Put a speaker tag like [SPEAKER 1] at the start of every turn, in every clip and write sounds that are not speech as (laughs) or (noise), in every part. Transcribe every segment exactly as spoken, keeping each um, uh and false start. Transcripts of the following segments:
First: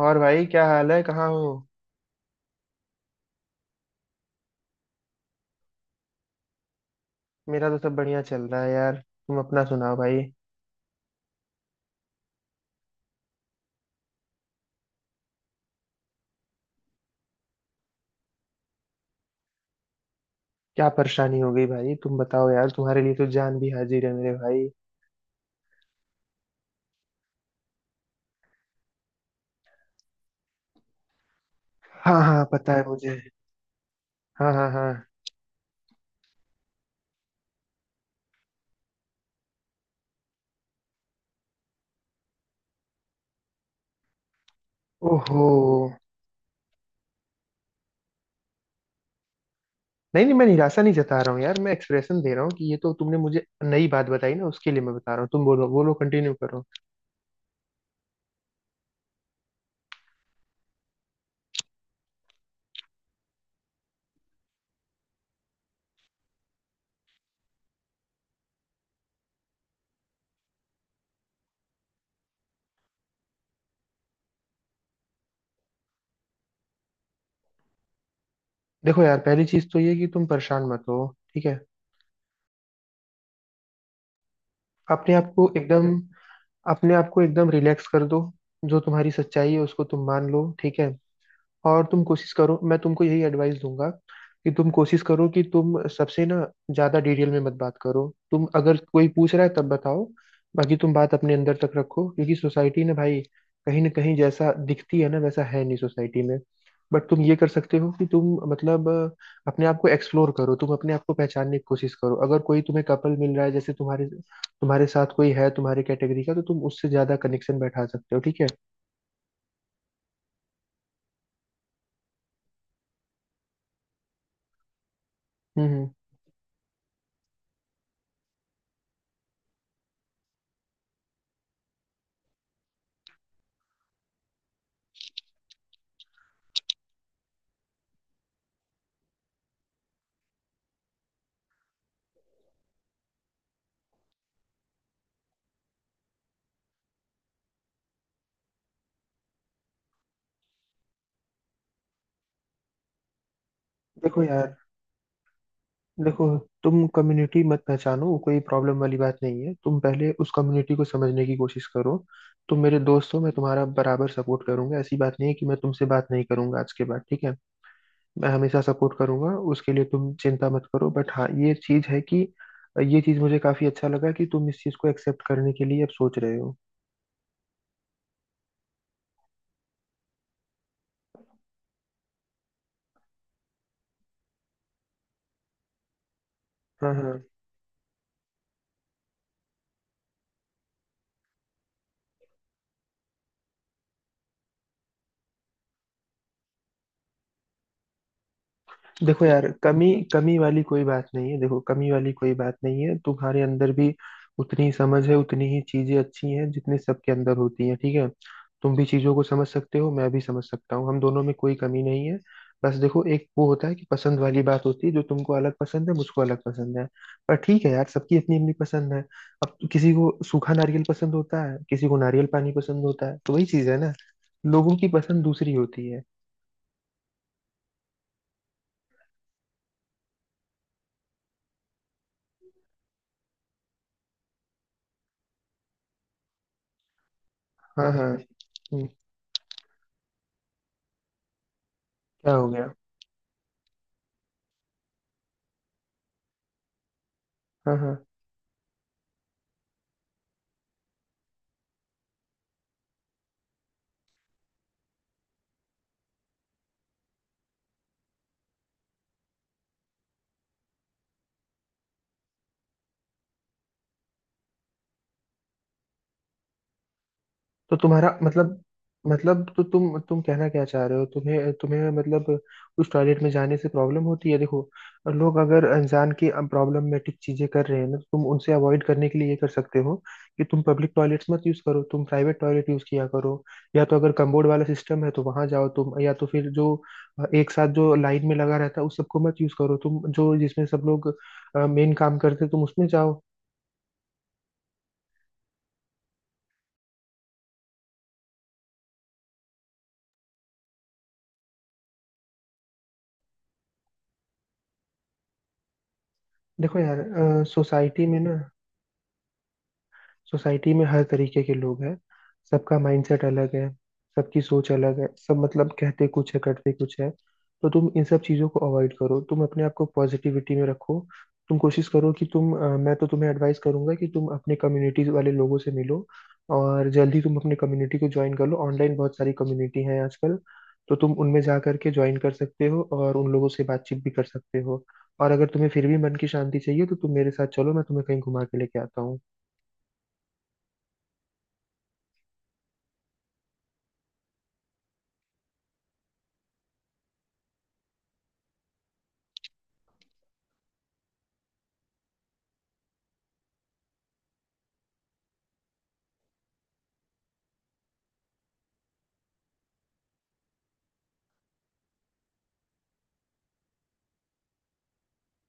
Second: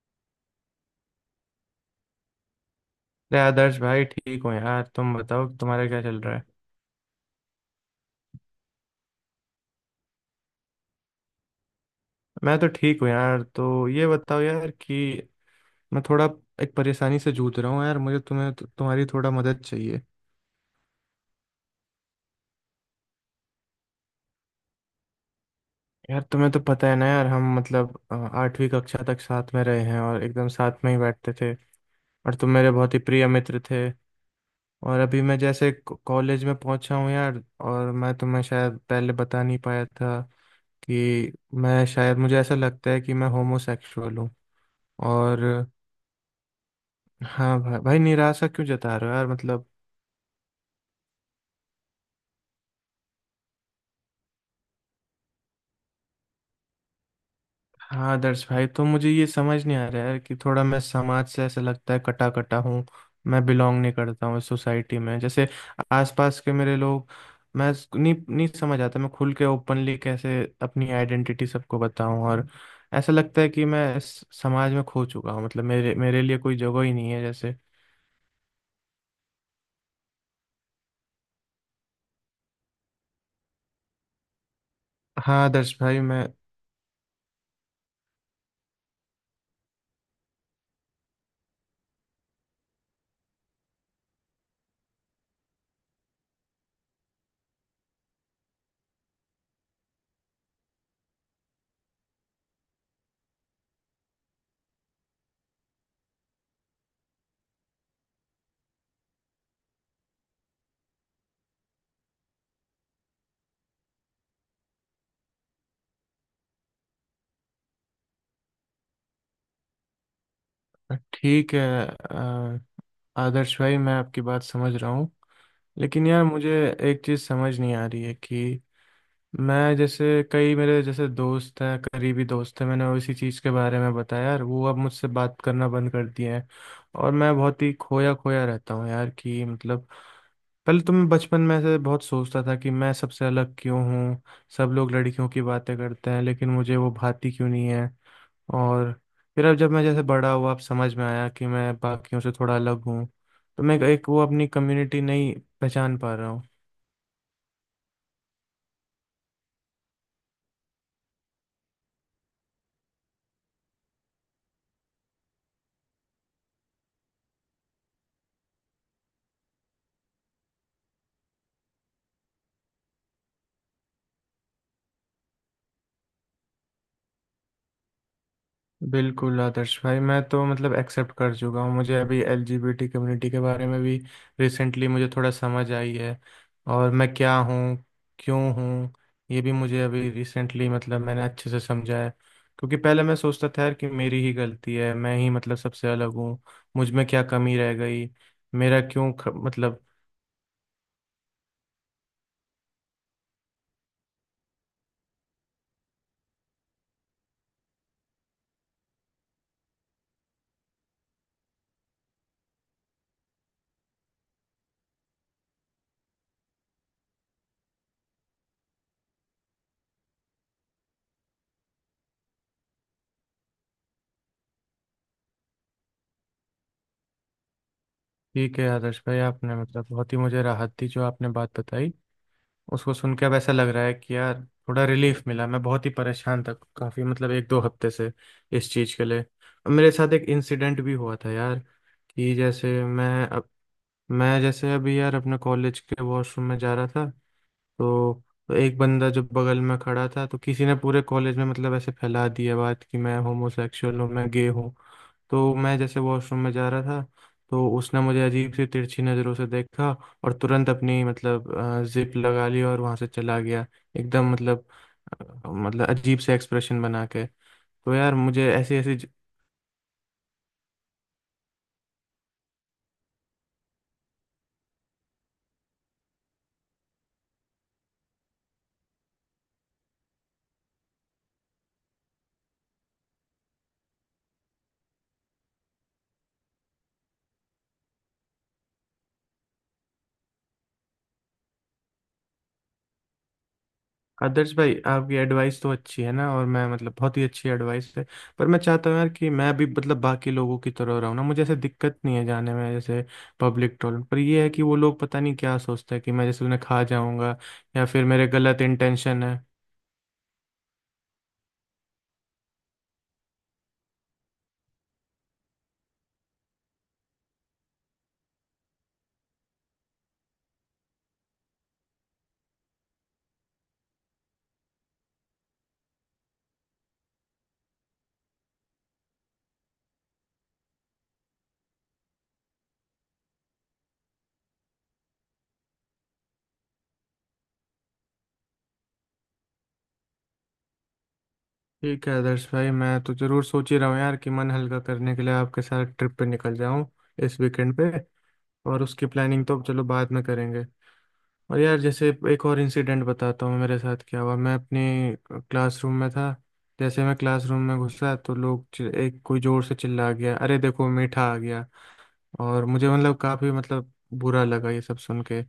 [SPEAKER 1] और भाई क्या हाल है? कहाँ हो?
[SPEAKER 2] अरे आदर्श भाई, ठीक हो? यार तुम बताओ, तुम्हारा क्या चल रहा है।
[SPEAKER 1] मेरा तो सब बढ़िया चल रहा है यार। तुम अपना सुनाओ भाई।
[SPEAKER 2] मैं तो ठीक हूँ यार। तो ये बताओ यार कि मैं थोड़ा एक परेशानी से जूझ रहा हूँ यार। मुझे तुम्हें तो, तुम्हारी थोड़ा मदद चाहिए।
[SPEAKER 1] क्या परेशानी हो गई भाई? तुम बताओ यार, तुम्हारे लिए तो जान भी हाजिर है मेरे भाई।
[SPEAKER 2] यार तुम्हें तो पता है ना यार, हम मतलब अ, आठवीं कक्षा तक साथ में रहे हैं और एकदम साथ में ही बैठते थे।
[SPEAKER 1] हाँ
[SPEAKER 2] और
[SPEAKER 1] हाँ,
[SPEAKER 2] तुम मेरे
[SPEAKER 1] पता है
[SPEAKER 2] बहुत ही
[SPEAKER 1] मुझे।
[SPEAKER 2] प्रिय मित्र थे।
[SPEAKER 1] हाँ हाँ हाँ।
[SPEAKER 2] और अभी मैं जैसे क- कॉलेज में पहुंचा हूँ यार। और मैं तुम्हें शायद पहले बता नहीं पाया था कि मैं शायद, मुझे ऐसा लगता है कि मैं होमोसेक्सुअल हूँ। और
[SPEAKER 1] ओहो।
[SPEAKER 2] हाँ भाई, भाई निराशा क्यों जता रहे हो यार? मतलब।
[SPEAKER 1] नहीं नहीं, मैं निराशा नहीं जता रहा हूँ यार, मैं एक्सप्रेशन दे रहा हूँ कि ये तो तुमने मुझे नई बात बताई ना, उसके लिए मैं बता रहा हूँ। तुम बोलो, बोलो, कंटिन्यू करो।
[SPEAKER 2] हाँ आदर्श भाई, तो मुझे ये समझ नहीं आ रहा है कि थोड़ा मैं समाज से, ऐसा लगता है कटा कटा हूँ। मैं बिलोंग नहीं करता हूँ इस सोसाइटी में, जैसे आसपास के मेरे लोग। मैं स- नहीं नहीं समझ आता, मैं खुल के ओपनली कैसे अपनी आइडेंटिटी सबको बताऊं। और ऐसा लगता है कि मैं इस समाज में खो चुका हूँ, मतलब मेरे मेरे लिए कोई जगह ही नहीं है जैसे।
[SPEAKER 1] देखो यार, पहली चीज तो ये कि तुम परेशान मत हो। ठीक है। अपने आप
[SPEAKER 2] हाँ
[SPEAKER 1] को
[SPEAKER 2] आदर्श
[SPEAKER 1] एकदम,
[SPEAKER 2] भाई मैं।
[SPEAKER 1] अपने आप को एकदम रिलैक्स कर दो। जो तुम्हारी सच्चाई है उसको तुम मान लो, ठीक है। और तुम कोशिश करो, मैं तुमको यही एडवाइस दूंगा कि तुम कोशिश करो कि तुम सबसे ना ज्यादा डिटेल में मत बात करो। तुम अगर कोई पूछ रहा है तब बताओ, बाकी तुम बात अपने अंदर तक रखो। क्योंकि सोसाइटी ना भाई, कहीं ना कहीं जैसा दिखती है ना वैसा है नहीं सोसाइटी में। बट तुम ये कर सकते हो कि तुम मतलब अ, अपने आप को एक्सप्लोर करो, तुम अपने आप को पहचानने की कोशिश करो। अगर कोई तुम्हें कपल मिल रहा है जैसे तुम्हारे, तुम्हारे साथ कोई है तुम्हारे कैटेगरी का, तो तुम उससे ज्यादा कनेक्शन बैठा सकते हो। ठीक है।
[SPEAKER 2] ठीक है। अ, आदर्श भाई मैं आपकी बात समझ रहा हूँ।
[SPEAKER 1] हम्म हम्म।
[SPEAKER 2] लेकिन यार मुझे एक चीज़ समझ नहीं आ रही है कि मैं जैसे, कई मेरे जैसे दोस्त हैं, करीबी दोस्त हैं, मैंने वो इसी चीज़ के बारे में बताया यार, वो अब मुझसे बात करना बंद कर दिए हैं। और मैं बहुत ही खोया खोया रहता हूँ यार, कि मतलब पहले तो मैं बचपन में से बहुत सोचता था कि मैं सबसे अलग क्यों हूँ। सब लोग लड़कियों की बातें करते हैं लेकिन मुझे वो भाती क्यों नहीं है। और फिर अब जब मैं जैसे बड़ा हुआ, अब समझ में आया कि मैं बाकियों से थोड़ा अलग हूँ। तो मैं एक वो
[SPEAKER 1] देखो
[SPEAKER 2] अपनी
[SPEAKER 1] यार,
[SPEAKER 2] कम्युनिटी नहीं पहचान पा
[SPEAKER 1] देखो,
[SPEAKER 2] रहा हूँ।
[SPEAKER 1] तुम कम्युनिटी मत पहचानो, वो कोई प्रॉब्लम वाली बात नहीं है। तुम पहले उस कम्युनिटी को समझने की कोशिश करो। तुम मेरे दोस्त हो, मैं तुम्हारा बराबर सपोर्ट करूंगा। ऐसी बात नहीं है कि मैं तुमसे बात नहीं करूंगा आज के बाद, ठीक है। मैं हमेशा सपोर्ट करूंगा, उसके लिए तुम चिंता मत करो। बट हाँ, ये चीज है कि ये चीज मुझे काफी अच्छा लगा कि तुम इस चीज को एक्सेप्ट करने के लिए अब सोच रहे हो।
[SPEAKER 2] बिल्कुल आदर्श भाई, मैं तो मतलब एक्सेप्ट कर चुका हूँ। मुझे अभी एलजीबीटी कम्युनिटी के बारे में भी रिसेंटली मुझे थोड़ा समझ आई है। और
[SPEAKER 1] हाँ हाँ।
[SPEAKER 2] मैं क्या हूँ, क्यों हूँ, ये भी मुझे अभी रिसेंटली मतलब मैंने अच्छे से समझा है। क्योंकि पहले मैं सोचता था यार कि मेरी ही गलती है, मैं ही मतलब सबसे अलग हूँ। मुझ में क्या कमी रह गई, मेरा क्यों
[SPEAKER 1] देखो
[SPEAKER 2] ख...
[SPEAKER 1] यार,
[SPEAKER 2] मतलब।
[SPEAKER 1] कमी कमी वाली कोई बात नहीं है। देखो, कमी वाली कोई बात नहीं है। तुम्हारे अंदर भी उतनी ही समझ है, उतनी ही चीजें अच्छी हैं जितनी सबके अंदर होती हैं, ठीक है। तुम भी चीजों को समझ सकते हो, मैं भी समझ सकता हूँ, हम दोनों में कोई कमी नहीं है। बस देखो, एक वो होता है कि पसंद वाली बात होती है, जो तुमको अलग पसंद है, मुझको अलग पसंद है। पर ठीक है यार, सबकी अपनी अपनी पसंद है। अब किसी को सूखा नारियल पसंद होता है, किसी को नारियल पानी पसंद होता है, तो वही चीज है ना, लोगों की पसंद दूसरी होती है।
[SPEAKER 2] ठीक है आदर्श भाई, आपने मतलब बहुत ही मुझे राहत दी। जो आपने बात बताई उसको सुन के अब ऐसा लग रहा है कि यार थोड़ा रिलीफ मिला। मैं बहुत ही परेशान था, काफी मतलब एक दो हफ्ते
[SPEAKER 1] हाँ हाँ।
[SPEAKER 2] से इस
[SPEAKER 1] हम्म,
[SPEAKER 2] चीज के लिए। अब मेरे साथ एक इंसिडेंट भी हुआ था यार, कि
[SPEAKER 1] क्या हो गया?
[SPEAKER 2] जैसे मैं अब, मैं जैसे अभी यार अपने कॉलेज के वॉशरूम में जा रहा था।
[SPEAKER 1] हाँ हाँ।
[SPEAKER 2] तो तो एक बंदा जो बगल में खड़ा था, तो किसी ने पूरे कॉलेज में मतलब ऐसे फैला दिया बात कि मैं होमोसेक्सुअल हूँ, मैं गे हूँ। तो मैं जैसे वॉशरूम में जा रहा था, तो उसने मुझे अजीब सी तिरछी नज़रों से देखा। और तुरंत अपनी मतलब जिप लगा ली और वहां से चला गया। एकदम मतलब अ, मतलब अजीब से एक्सप्रेशन बना के।
[SPEAKER 1] तो
[SPEAKER 2] तो यार
[SPEAKER 1] तुम्हारा
[SPEAKER 2] मुझे
[SPEAKER 1] मतलब,
[SPEAKER 2] ऐसी ऐसी।
[SPEAKER 1] मतलब तो तुम तुम कहना क्या चाह रहे हो? तुम्हें, तुम्हें मतलब उस टॉयलेट में जाने से प्रॉब्लम होती है? देखो, लोग अगर अनजान की प्रॉब्लमेटिक चीजें कर रहे हैं ना, तो तुम उनसे अवॉइड करने के लिए ये कर सकते हो कि तुम पब्लिक टॉयलेट्स मत यूज करो, तुम प्राइवेट टॉयलेट यूज किया करो। या तो अगर कम्बोर्ड वाला सिस्टम है तो वहां जाओ तुम, या तो फिर जो एक साथ जो लाइन में लगा रहता है उस सबको मत यूज करो। तुम जो जिसमें सब लोग मेन काम करते हैं, तुम उसमें जाओ।
[SPEAKER 2] आदर्श भाई आपकी एडवाइस तो अच्छी है ना, और मैं मतलब बहुत ही अच्छी एडवाइस है। पर मैं चाहता हूँ यार कि मैं भी मतलब बाकी लोगों की तरह रहूँ ना, मुझे ऐसे दिक्कत नहीं है जाने में। जैसे पब्लिक टॉयलेट पर ये है कि वो लोग पता नहीं क्या सोचते हैं, कि मैं जैसे उन्हें
[SPEAKER 1] देखो
[SPEAKER 2] खा
[SPEAKER 1] यार,
[SPEAKER 2] जाऊंगा या फिर
[SPEAKER 1] सोसाइटी में
[SPEAKER 2] मेरे
[SPEAKER 1] ना,
[SPEAKER 2] गलत इंटेंशन है।
[SPEAKER 1] सोसाइटी में हर तरीके के लोग हैं। सबका माइंडसेट अलग है, सबकी सोच अलग है, सब मतलब कहते कुछ है करते कुछ है। तो तुम इन सब चीज़ों को अवॉइड करो, तुम अपने आप को पॉजिटिविटी में रखो। तुम कोशिश करो कि तुम अ, मैं तो तुम्हें एडवाइस करूंगा कि तुम अपने कम्युनिटीज वाले लोगों से मिलो, और जल्दी तुम अपने कम्युनिटी को ज्वाइन कर लो। ऑनलाइन बहुत सारी कम्युनिटी हैं आजकल, तो तुम उनमें जा करके ज्वाइन कर सकते हो और उन लोगों से बातचीत भी कर सकते हो। और अगर तुम्हें फिर भी मन की शांति चाहिए तो तुम मेरे साथ चलो, मैं तुम्हें कहीं घुमा के लेके आता हूँ।
[SPEAKER 2] ठीक है आदर्श भाई, मैं तो जरूर सोच ही रहा हूँ यार कि मन हल्का करने के लिए आपके साथ ट्रिप पे निकल जाऊँ इस वीकेंड पे। और उसकी प्लानिंग तो चलो बाद में करेंगे। और यार, जैसे एक और इंसिडेंट बताता हूँ मेरे साथ क्या हुआ। मैं अपनी क्लासरूम में था, जैसे मैं क्लासरूम में घुसा तो लोग चि- एक कोई जोर से चिल्ला गया, अरे देखो मीठा आ गया। और मुझे मतलब काफ़ी मतलब बुरा लगा ये सब सुन के।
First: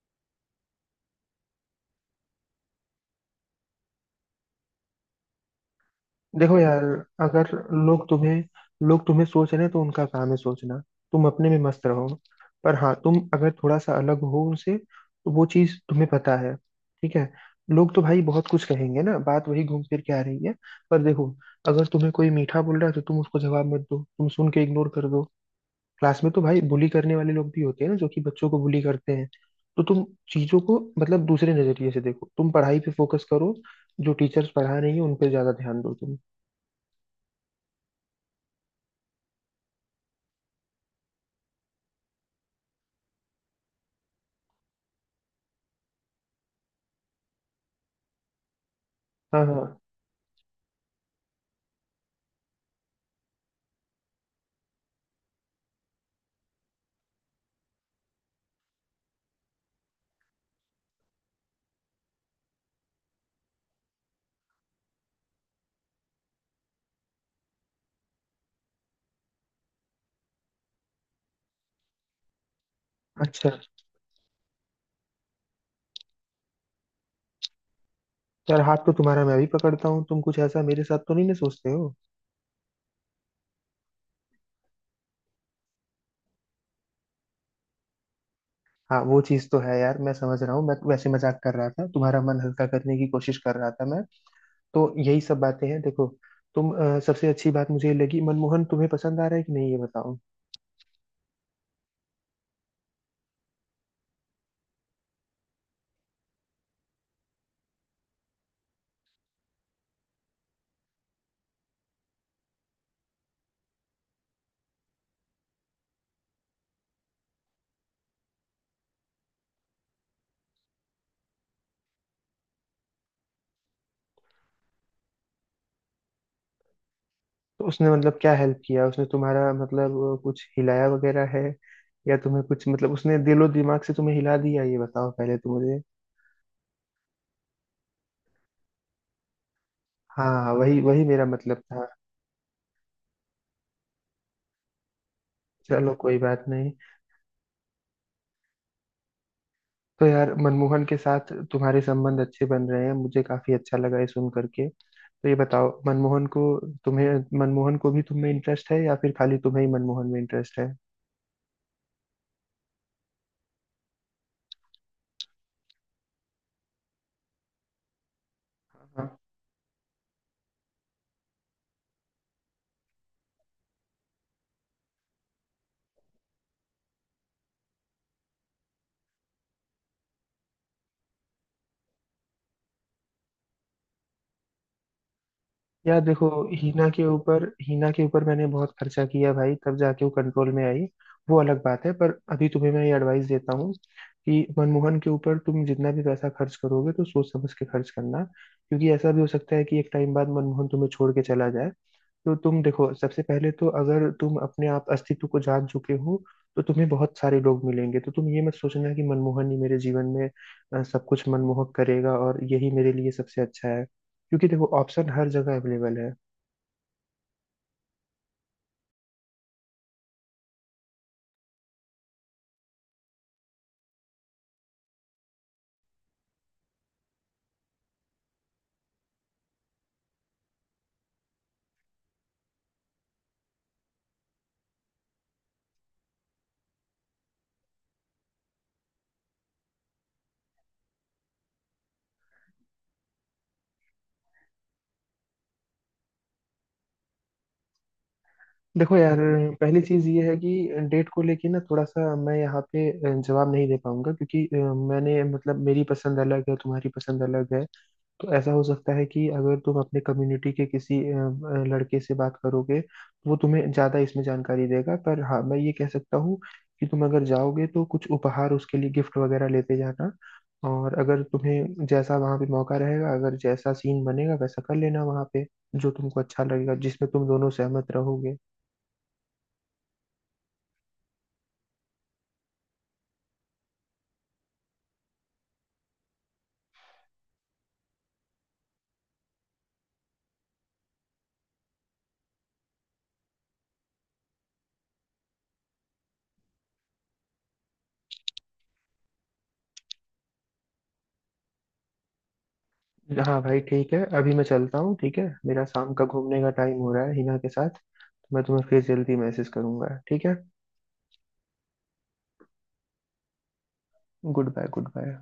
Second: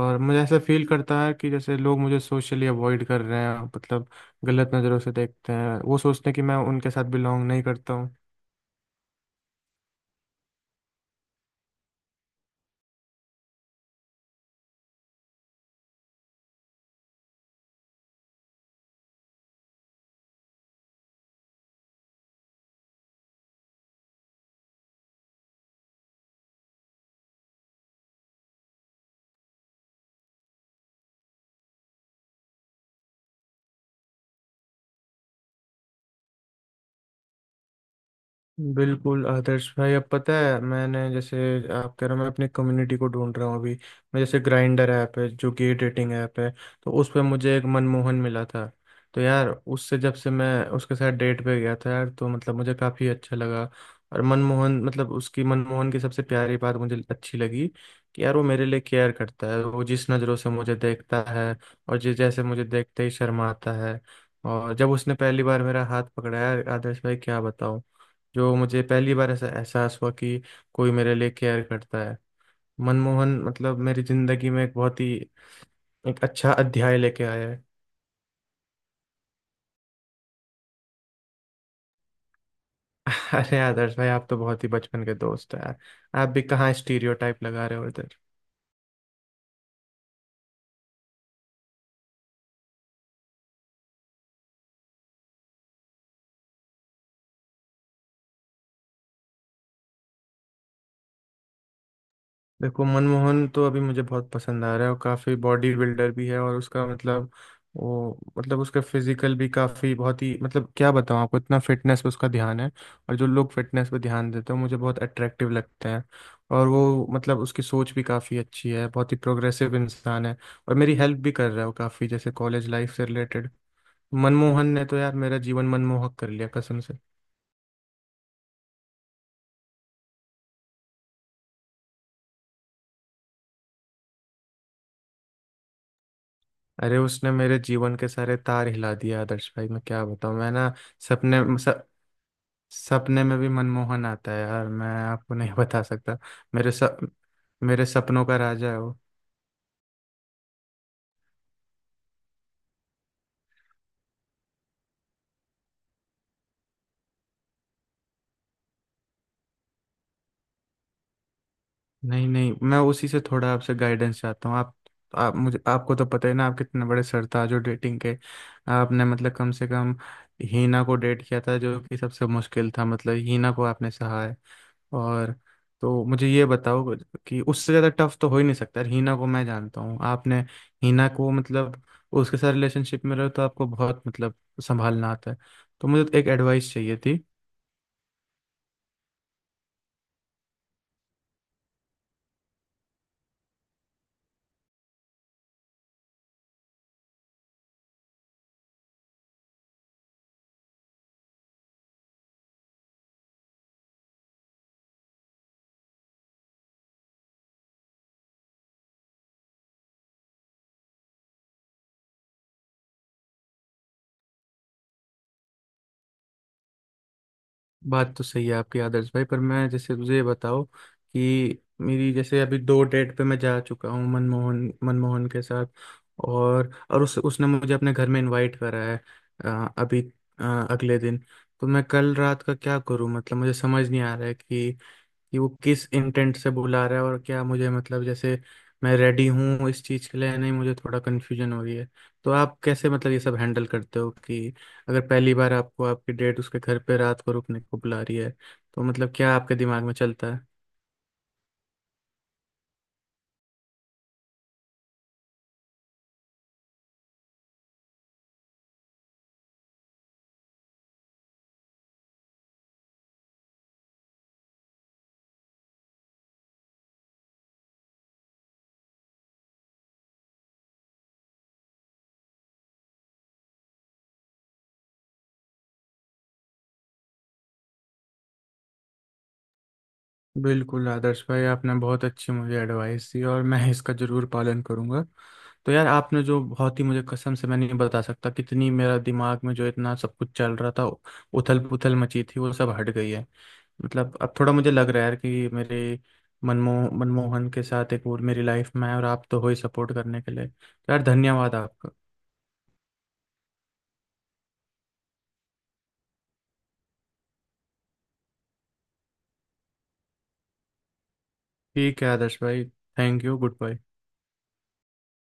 [SPEAKER 2] और मुझे ऐसा फील करता है कि जैसे लोग मुझे सोशली अवॉइड कर रहे हैं, मतलब गलत नज़रों से देखते हैं। वो सोचते हैं कि मैं
[SPEAKER 1] देखो यार,
[SPEAKER 2] उनके साथ
[SPEAKER 1] अगर
[SPEAKER 2] बिलोंग नहीं करता
[SPEAKER 1] लोग
[SPEAKER 2] हूँ।
[SPEAKER 1] तुम्हें लोग तुम्हें सोच रहे हैं तो उनका काम है सोचना, तुम अपने में मस्त रहो। पर हाँ, तुम अगर थोड़ा सा अलग हो उनसे तो वो चीज तुम्हें पता है, ठीक है। लोग तो भाई बहुत कुछ कहेंगे ना, बात वही घूम फिर के आ रही है। पर देखो, अगर तुम्हें कोई मीठा बोल रहा है तो तुम उसको जवाब मत दो, तुम सुन के इग्नोर कर दो। क्लास में तो भाई बुली करने वाले लोग भी होते हैं ना, जो कि बच्चों को बुली करते हैं। तो तुम चीजों को मतलब दूसरे नजरिए से देखो, तुम पढ़ाई पे फोकस करो। जो टीचर्स पढ़ा रही हैं उन पे ज्यादा ध्यान दो तुम।
[SPEAKER 2] बिल्कुल आदर्श भाई, अब पता है मैंने जैसे, आप कह रहे हो मैं अपनी कम्युनिटी को ढूंढ रहा हूँ अभी। मैं जैसे, ग्राइंडर ऐप है जो गे डेटिंग ऐप है, तो उस पर मुझे एक मनमोहन मिला था। तो
[SPEAKER 1] हाँ
[SPEAKER 2] यार
[SPEAKER 1] हाँ।
[SPEAKER 2] उससे जब से मैं उसके साथ डेट पे गया था यार, तो मतलब मुझे काफ़ी अच्छा लगा। और मनमोहन मतलब, उसकी मनमोहन की सबसे प्यारी बात मुझे अच्छी लगी कि यार वो मेरे लिए केयर करता है। वो जिस नज़रों से मुझे देखता है, और जिस जैसे मुझे देखते ही शर्माता है। और जब उसने पहली बार मेरा हाथ पकड़ाया, आदर्श भाई क्या बताऊं। जो मुझे पहली बार ऐसा एहसास हुआ कि कोई मेरे लिए केयर करता है। मनमोहन
[SPEAKER 1] अच्छा।
[SPEAKER 2] मतलब मेरी जिंदगी में एक बहुत ही, एक अच्छा अध्याय लेके आया है।
[SPEAKER 1] यार हाथ तो तुम्हारा मैं भी पकड़ता हूँ, तुम कुछ ऐसा मेरे साथ तो नहीं ना सोचते हो?
[SPEAKER 2] (laughs) अरे आदर्श भाई, आप तो बहुत ही बचपन के दोस्त हो यार। आप भी कहाँ स्टीरियोटाइप लगा रहे हो।
[SPEAKER 1] हाँ वो चीज़ तो है यार, मैं समझ रहा हूँ। मैं वैसे मजाक कर रहा था, तुम्हारा मन हल्का करने की कोशिश कर रहा था मैं। तो यही सब बातें हैं देखो। तुम अ, सबसे अच्छी बात मुझे ये लगी, मनमोहन तुम्हें पसंद आ रहा है कि नहीं, ये बताओ।
[SPEAKER 2] देखो मनमोहन तो अभी मुझे बहुत पसंद आ रहा है, और काफ़ी बॉडी बिल्डर भी है। और उसका मतलब वो मतलब उसका फिजिकल भी काफ़ी बहुत ही मतलब क्या बताऊँ आपको, इतना फिटनेस पे उसका ध्यान है। और जो लोग फिटनेस पे ध्यान देते हैं मुझे बहुत अट्रैक्टिव लगते हैं। और वो मतलब उसकी सोच भी काफ़ी अच्छी है, बहुत ही प्रोग्रेसिव इंसान है। और मेरी हेल्प भी कर रहा है वो काफ़ी, जैसे कॉलेज लाइफ से रिलेटेड। मनमोहन ने तो यार मेरा जीवन मनमोहक कर लिया कसम से।
[SPEAKER 1] तो उसने मतलब क्या हेल्प किया? उसने तुम्हारा मतलब अ, कुछ हिलाया वगैरह है, या तुम्हें कुछ मतलब उसने दिलो दिमाग से तुम्हें हिला दिया, ये बताओ पहले तो मुझे।
[SPEAKER 2] अरे उसने मेरे जीवन के सारे तार हिला दिया आदर्श भाई, मैं क्या
[SPEAKER 1] हाँ
[SPEAKER 2] बताऊँ। मैं
[SPEAKER 1] हाँ,
[SPEAKER 2] ना
[SPEAKER 1] वही वही मेरा
[SPEAKER 2] सपने
[SPEAKER 1] मतलब
[SPEAKER 2] स,
[SPEAKER 1] था।
[SPEAKER 2] सपने में भी मनमोहन आता है यार, मैं आपको नहीं (laughs) बता
[SPEAKER 1] चलो कोई
[SPEAKER 2] सकता।
[SPEAKER 1] बात
[SPEAKER 2] मेरे
[SPEAKER 1] नहीं।
[SPEAKER 2] सप मेरे सपनों का राजा है वो।
[SPEAKER 1] तो यार मनमोहन के साथ तुम्हारे संबंध अच्छे बन रहे हैं, मुझे काफी अच्छा लगा ये सुन करके। तो ये बताओ, मनमोहन को तुम्हें मनमोहन को भी तुम्हें इंटरेस्ट है, या फिर खाली तुम्हें ही मनमोहन में इंटरेस्ट है?
[SPEAKER 2] नहीं नहीं, मैं उसी से थोड़ा आपसे गाइडेंस चाहता हूँ। आप आप मुझे, आपको तो पता ही ना आप कितने बड़े सरताज हो डेटिंग के। आपने
[SPEAKER 1] हाँ।
[SPEAKER 2] मतलब कम से कम हीना को डेट किया था, जो कि सबसे मुश्किल था। मतलब हीना को आपने सहा है। और तो मुझे ये बताओ कि उससे ज़्यादा टफ तो हो ही नहीं सकता यार, हीना को मैं जानता हूँ, आपने हीना को मतलब, उसके साथ रिलेशनशिप में रहो तो आपको बहुत मतलब संभालना आता है। तो
[SPEAKER 1] यार
[SPEAKER 2] मुझे तो
[SPEAKER 1] देखो,
[SPEAKER 2] एक एडवाइस
[SPEAKER 1] हीना
[SPEAKER 2] चाहिए
[SPEAKER 1] के
[SPEAKER 2] थी।
[SPEAKER 1] ऊपर हीना के ऊपर मैंने बहुत खर्चा किया भाई, तब जाके वो कंट्रोल में आई। वो अलग बात है, पर अभी तुम्हें मैं ये एडवाइस देता हूँ कि मनमोहन के ऊपर तुम जितना भी पैसा खर्च करोगे तो सोच समझ के खर्च करना, क्योंकि ऐसा भी हो सकता है कि एक टाइम बाद मनमोहन तुम्हें छोड़ के चला जाए। तो तुम देखो, सबसे पहले तो अगर तुम अपने आप अस्तित्व को जान चुके हो तो तुम्हें बहुत सारे लोग मिलेंगे। तो तुम ये मत सोचना कि मनमोहन ही मेरे जीवन में अ, सब कुछ मनमोहक करेगा और यही मेरे लिए सबसे अच्छा है, क्योंकि देखो ऑप्शन हर जगह अवेलेबल है।
[SPEAKER 2] बात तो सही है आपकी आदर्श भाई, पर मैं जैसे तुझे ये बताओ कि मेरी जैसे अभी दो डेट पे मैं जा चुका हूँ मनमोहन, मनमोहन के साथ। और और उस उसने मुझे अपने घर में इनवाइट करा है। अ, अभी अ, अगले दिन। तो मैं कल रात का क्या करूं, मतलब मुझे समझ नहीं आ रहा है कि कि वो किस इंटेंट से बुला रहा है, और क्या मुझे मतलब जैसे मैं रेडी हूँ इस चीज़ के लिए या नहीं। मुझे थोड़ा कन्फ्यूजन हो रही है। तो आप कैसे मतलब ये सब हैंडल करते हो कि अगर पहली बार आपको आपकी डेट उसके घर पे रात को रुकने को बुला रही है, तो
[SPEAKER 1] देखो
[SPEAKER 2] मतलब
[SPEAKER 1] यार,
[SPEAKER 2] क्या आपके
[SPEAKER 1] पहली
[SPEAKER 2] दिमाग में
[SPEAKER 1] चीज ये
[SPEAKER 2] चलता
[SPEAKER 1] है
[SPEAKER 2] है।
[SPEAKER 1] कि डेट को लेके ना थोड़ा सा मैं यहाँ पे अ, जवाब नहीं दे पाऊंगा, क्योंकि अ, मैंने मतलब मेरी पसंद अलग है, तुम्हारी पसंद अलग है। तो ऐसा हो सकता है कि अगर तुम अपने कम्युनिटी के किसी अ, अ, लड़के से बात करोगे तो वो तुम्हें ज्यादा इसमें जानकारी देगा। पर हाँ, मैं ये कह सकता हूँ कि तुम अगर जाओगे तो कुछ उपहार उसके लिए, गिफ्ट वगैरह लेते जाना। और अगर तुम्हें जैसा वहां पे मौका रहेगा, अगर जैसा सीन बनेगा वैसा कर लेना वहां पे, जो तुमको अच्छा लगेगा जिसमें तुम दोनों सहमत रहोगे।
[SPEAKER 2] बिल्कुल आदर्श भाई, आपने बहुत अच्छी मुझे एडवाइस दी और मैं इसका ज़रूर पालन करूंगा। तो यार आपने जो बहुत ही मुझे, कसम से मैं नहीं बता सकता कितनी, मेरा दिमाग में जो इतना सब कुछ चल रहा था, उथल पुथल मची थी, वो सब हट गई है। मतलब अब थोड़ा मुझे लग रहा है यार कि मेरे मनमोह मनमोहन के साथ एक और मेरी लाइफ में है। और आप तो हो ही सपोर्ट करने के लिए, तो यार धन्यवाद आपका।
[SPEAKER 1] हाँ भाई, ठीक है अभी मैं चलता हूँ। ठीक है, मेरा शाम का घूमने का टाइम हो रहा है हिना के साथ। तो मैं तुम्हें फिर जल्दी मैसेज करूंगा, ठीक है।
[SPEAKER 2] ठीक है आदर्श भाई, thank you, good bye.
[SPEAKER 1] Good bye. Good bye.